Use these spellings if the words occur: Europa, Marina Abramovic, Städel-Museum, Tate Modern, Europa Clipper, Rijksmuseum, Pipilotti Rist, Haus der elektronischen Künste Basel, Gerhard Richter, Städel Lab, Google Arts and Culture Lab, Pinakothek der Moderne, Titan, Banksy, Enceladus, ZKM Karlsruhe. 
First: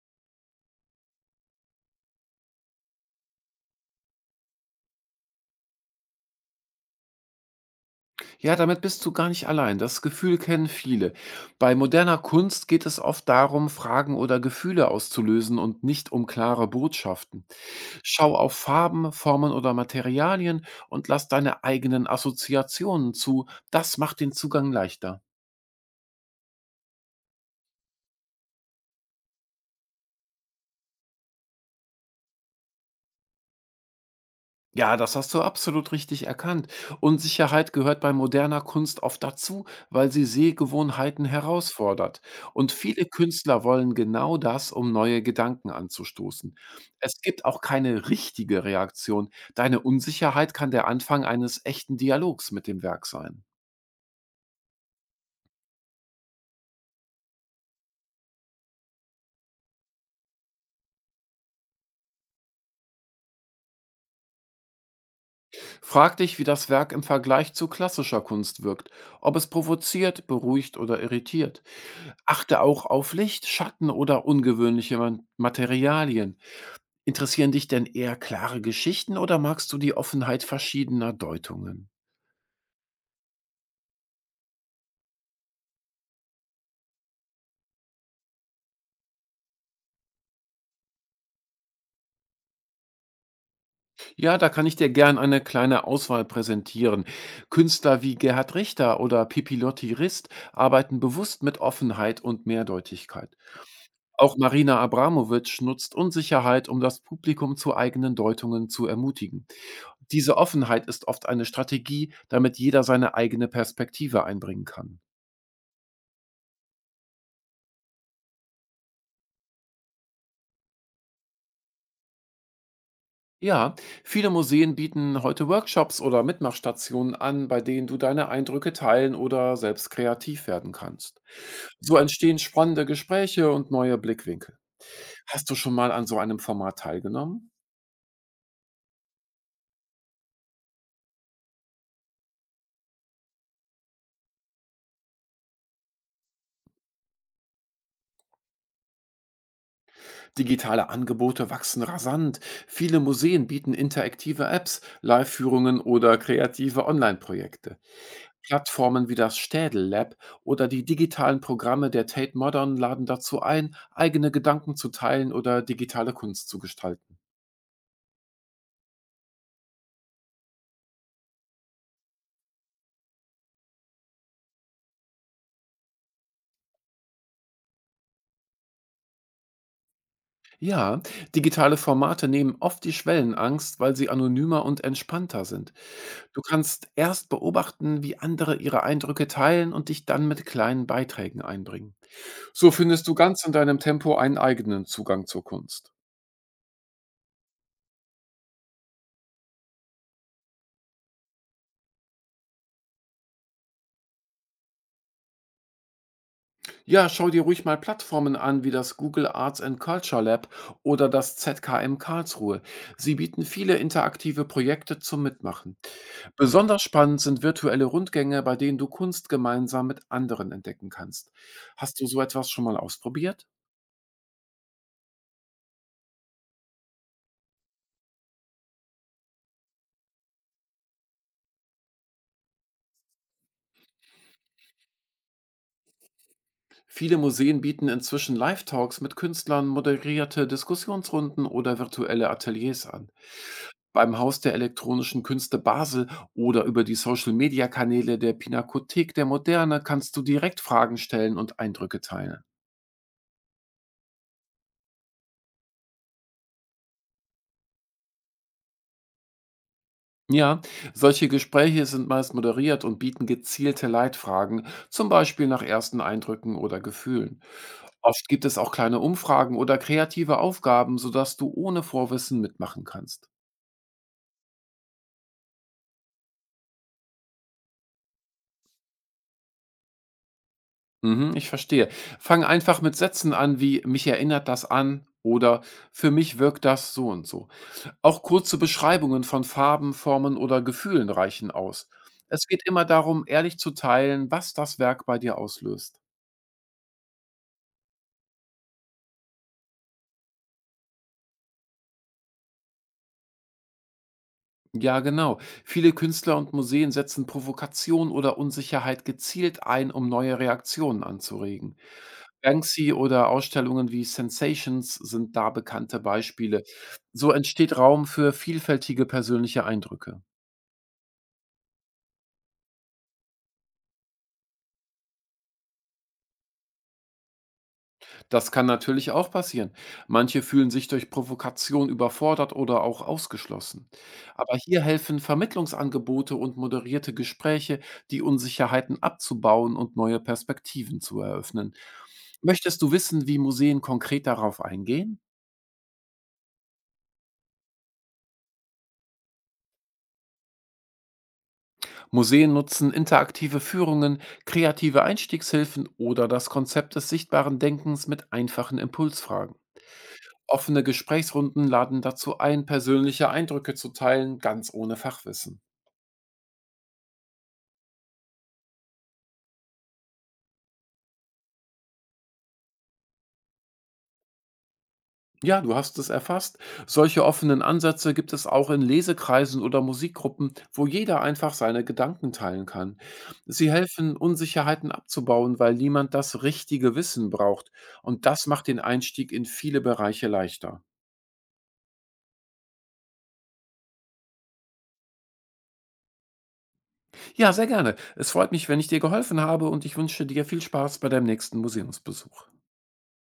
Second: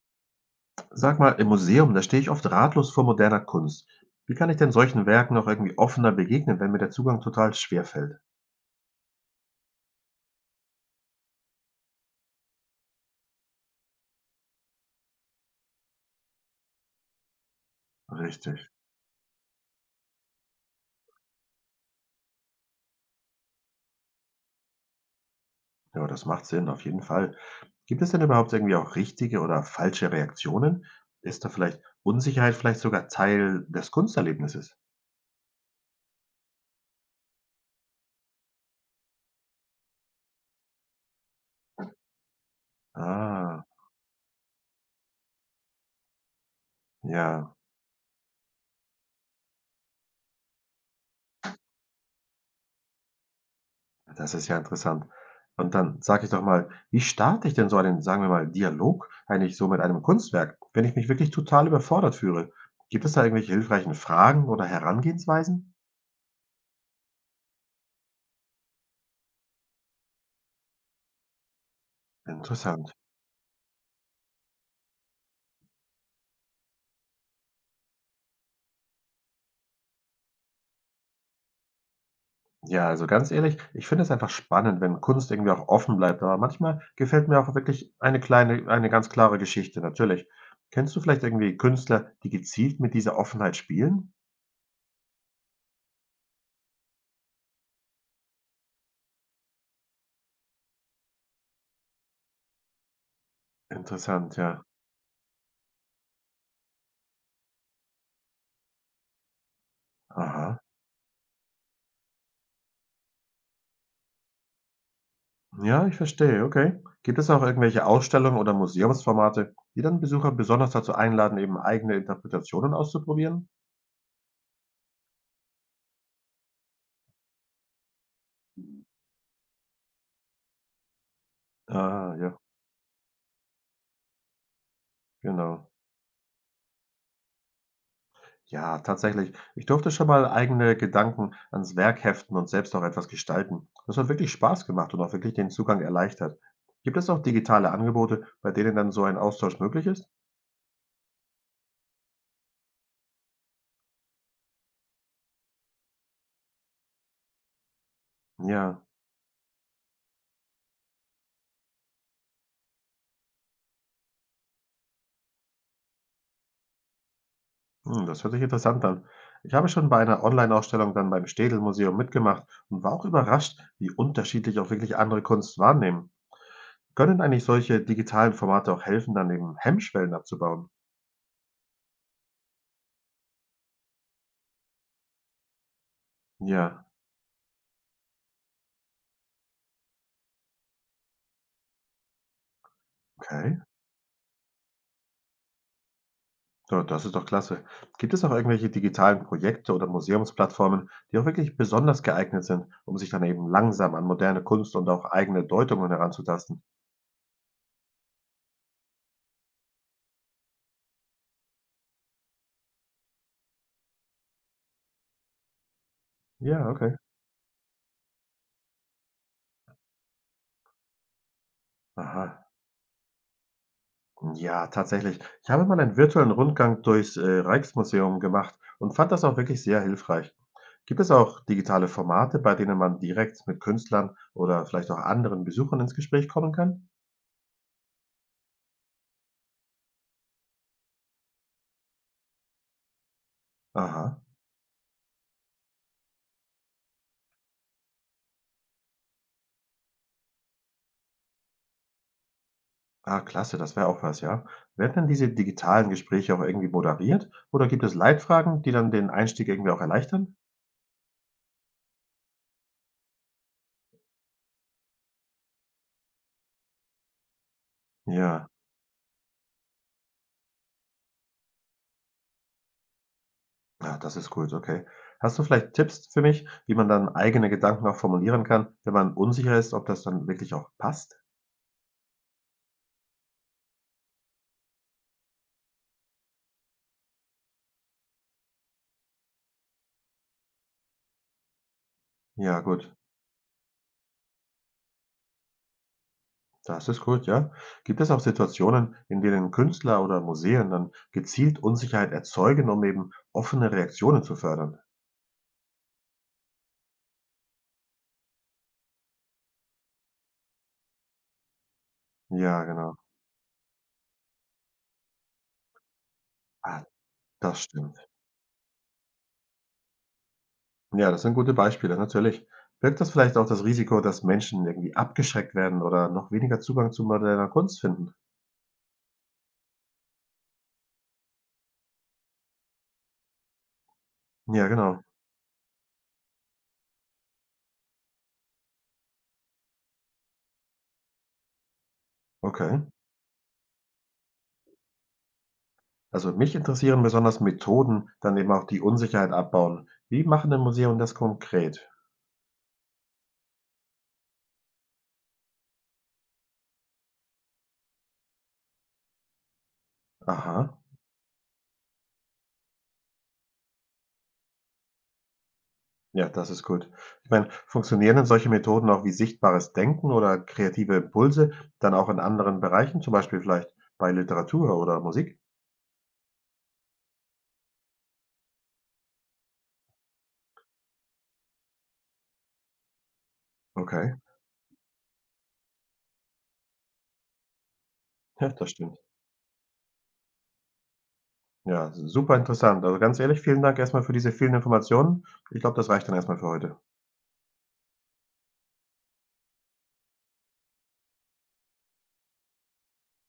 Sag mal, im Museum, da stehe ich oft ratlos vor moderner Kunst. Wie kann ich denn solchen Werken noch irgendwie offener begegnen, wenn mir der Zugang total schwer fällt? Ja, damit bist du gar nicht allein. Das Gefühl kennen viele. Bei moderner Kunst geht es oft darum, Fragen oder Gefühle auszulösen und nicht um klare Botschaften. Schau auf Richtig. Farben, Formen oder Materialien und lass deine eigenen Assoziationen zu. Das macht den Zugang leichter. Ja, das macht Sinn, auf jeden Fall. Gibt es denn überhaupt irgendwie auch richtige oder falsche Reaktionen? Ist da vielleicht Unsicherheit vielleicht sogar Teil des Kunsterlebnisses? Ja, das hast du absolut richtig erkannt. Unsicherheit gehört bei moderner Kunst oft dazu, weil sie Sehgewohnheiten herausfordert. Und viele Künstler Ah, wollen genau das, um neue Gedanken anzustoßen. Es gibt ja. auch keine richtige Reaktion. Deine Unsicherheit kann der Anfang eines echten Dialogs mit dem Werk sein. Ja, das ist ja interessant. Und dann sag ich doch mal, wie starte ich denn so einen, sagen wir mal, Dialog eigentlich so mit einem Kunstwerk, wenn ich mich wirklich total überfordert fühle? Gibt es da irgendwelche hilfreichen Fragen oder Herangehensweisen? Frag dich, wie das Werk im Vergleich zu klassischer Kunst wirkt, ob es provoziert, beruhigt oder irritiert. Achte auch Interessant. auf Licht, Schatten oder ungewöhnliche Materialien. Interessieren dich denn eher klare Geschichten oder magst du die Offenheit verschiedener Deutungen? Ja, also ganz ehrlich, ich finde es einfach spannend, wenn Kunst irgendwie auch offen bleibt. Aber manchmal gefällt mir auch wirklich eine kleine, eine ganz klare Geschichte, natürlich. Kennst du vielleicht irgendwie Künstler, die gezielt mit dieser Offenheit spielen? Ja, da kann ich dir gern eine kleine Auswahl präsentieren. Künstler wie Gerhard Richter oder Pipilotti Rist arbeiten bewusst mit Offenheit und Mehrdeutigkeit. Auch Interessant, ja. Marina Abramovic nutzt Unsicherheit, um das Publikum zu eigenen Deutungen zu ermutigen. Diese Aha. Offenheit ist oft eine Strategie, damit jeder seine eigene Perspektive einbringen kann. Ja, ich verstehe, okay. Gibt es auch irgendwelche Ausstellungen oder Museumsformate, die dann Besucher besonders dazu einladen, eben eigene Interpretationen auszuprobieren? Ja, viele Museen bieten heute Workshops oder Mitmachstationen an, bei denen du deine Eindrücke teilen oder selbst kreativ werden kannst. So Ah, entstehen ja, spannende Gespräche und neue Blickwinkel. Hast du genau. schon mal an so einem Format teilgenommen? Ja, tatsächlich. Ich durfte schon mal eigene Gedanken ans Werk heften und selbst auch etwas gestalten. Das hat wirklich Spaß gemacht und auch wirklich den Zugang erleichtert. Gibt es auch digitale Angebote, bei denen dann so ein Austausch möglich ist? Digitale Angebote wachsen rasant. Viele Museen bieten interaktive Apps, Live-Führungen oder kreative Online-Projekte. Ja. Plattformen wie das Städel Lab oder die digitalen Programme der Tate Modern laden dazu ein, eigene Gedanken zu teilen oder digitale Kunst zu gestalten. Hm, das hört sich interessant an. Ich habe schon bei einer Online-Ausstellung dann beim Städel-Museum mitgemacht und war auch überrascht, wie unterschiedlich auch wirklich andere Kunst wahrnehmen. Können eigentlich solche digitalen Formate auch helfen, dann eben Hemmschwellen abzubauen? Ja, digitale Formate nehmen oft die Schwellenangst, weil sie anonymer und entspannter sind. Du Ja, kannst erst beobachten, wie andere ihre Eindrücke teilen und dich dann mit kleinen Beiträgen einbringen. So findest du ganz okay. in deinem Tempo einen eigenen Zugang zur Kunst. Ja, das ist doch klasse. Gibt es auch irgendwelche digitalen Projekte oder Museumsplattformen, die auch wirklich besonders geeignet sind, um sich dann eben langsam an moderne Kunst und auch eigene Deutungen heranzutasten? Ja, schau dir ruhig mal Plattformen an wie das Google Arts and Culture Lab oder das ZKM Karlsruhe. Sie bieten viele interaktive Projekte zum Mitmachen. Ja, Besonders okay. spannend sind virtuelle Rundgänge, bei denen du Kunst gemeinsam mit anderen entdecken kannst. Hast du so Aha. etwas schon mal ausprobiert? Ja, tatsächlich. Ich habe mal einen virtuellen Rundgang durchs Rijksmuseum gemacht und fand das auch wirklich sehr hilfreich. Gibt es auch digitale Formate, bei denen man direkt mit Künstlern oder vielleicht auch anderen Besuchern ins Gespräch kommen kann? Viele Museen bieten inzwischen Live-Talks mit Künstlern, moderierte Diskussionsrunden oder virtuelle Ateliers an. Beim Aha. Haus der elektronischen Künste Basel oder über die Social-Media-Kanäle der Pinakothek der Moderne kannst du direkt Fragen stellen und Eindrücke teilen. Ah, klasse, das wäre auch was, ja. Werden denn diese digitalen Gespräche auch irgendwie moderiert oder gibt es Leitfragen, die dann den Einstieg irgendwie auch erleichtern? Ja, solche Gespräche sind meist moderiert und bieten gezielte Leitfragen, zum Beispiel nach ersten Eindrücken oder Gefühlen. Oft gibt Ja, es auch kleine Umfragen oder kreative Aufgaben, sodass du ohne Vorwissen mitmachen kannst. ja, das ist gut, okay. Hast du vielleicht Tipps für mich, wie man dann eigene Gedanken auch formulieren kann, wenn man unsicher ist, ob das dann wirklich auch passt? Mhm, ich verstehe. Fang einfach mit Sätzen an wie mich erinnert das an oder für mich wirkt das so und so. Auch kurze Beschreibungen von Farben, Formen oder Gefühlen reichen aus. Es Ja, geht immer gut. darum, ehrlich zu teilen, was das Werk bei dir auslöst. Das ist gut, ja. Gibt es auch Situationen, in denen Künstler oder Museen dann gezielt Unsicherheit erzeugen, um eben offene Reaktionen zu fördern? Ja, genau. Viele Künstler und Museen setzen Provokation oder Unsicherheit gezielt ein, um neue Reaktionen anzuregen. Ja, Banksy genau. oder Ausstellungen wie Sensations sind da bekannte Beispiele. Ah, So das entsteht stimmt. Raum für vielfältige persönliche Eindrücke. Ja, das sind gute Beispiele, natürlich. Birgt das vielleicht auch das Risiko, dass Menschen irgendwie abgeschreckt werden oder noch weniger Zugang zu moderner Kunst finden? Das kann natürlich auch passieren. Manche fühlen sich durch Provokation überfordert oder auch ausgeschlossen. Aber Ja, hier genau. helfen Vermittlungsangebote und moderierte Gespräche, die Unsicherheiten abzubauen und neue Perspektiven zu eröffnen. Möchtest Okay. du wissen, wie Museen konkret darauf eingehen? Also mich interessieren besonders Methoden, dann eben auch die Unsicherheit abbauen. Wie machen denn Museen das konkret? Museen nutzen interaktive Führungen, kreative Einstiegshilfen oder das Konzept des sichtbaren Denkens mit einfachen Impulsfragen. Aha. Offene Gesprächsrunden laden dazu ein, persönliche Eindrücke zu teilen, ganz ohne Fachwissen. Ja, das ist gut. Ich meine, funktionieren denn solche Methoden auch wie sichtbares Denken oder kreative Impulse dann auch in anderen Bereichen, zum Beispiel vielleicht bei Literatur oder Musik? Ja, du hast es erfasst. Solche offenen Ansätze gibt es auch in Lesekreisen oder Musikgruppen, wo jeder einfach seine Gedanken teilen kann. Sie Okay, helfen, Unsicherheiten abzubauen, weil niemand das richtige Wissen braucht. Und das ja, macht das den stimmt. Einstieg in viele Bereiche leichter. Ja, super interessant. Also ganz ehrlich, vielen Dank erstmal für diese vielen Informationen. Ich glaube, das reicht dann erstmal für heute. Ja, sehr gerne. Es freut mich, wenn ich dir geholfen habe und ich wünsche dir viel Spaß bei deinem nächsten Museumsbesuch.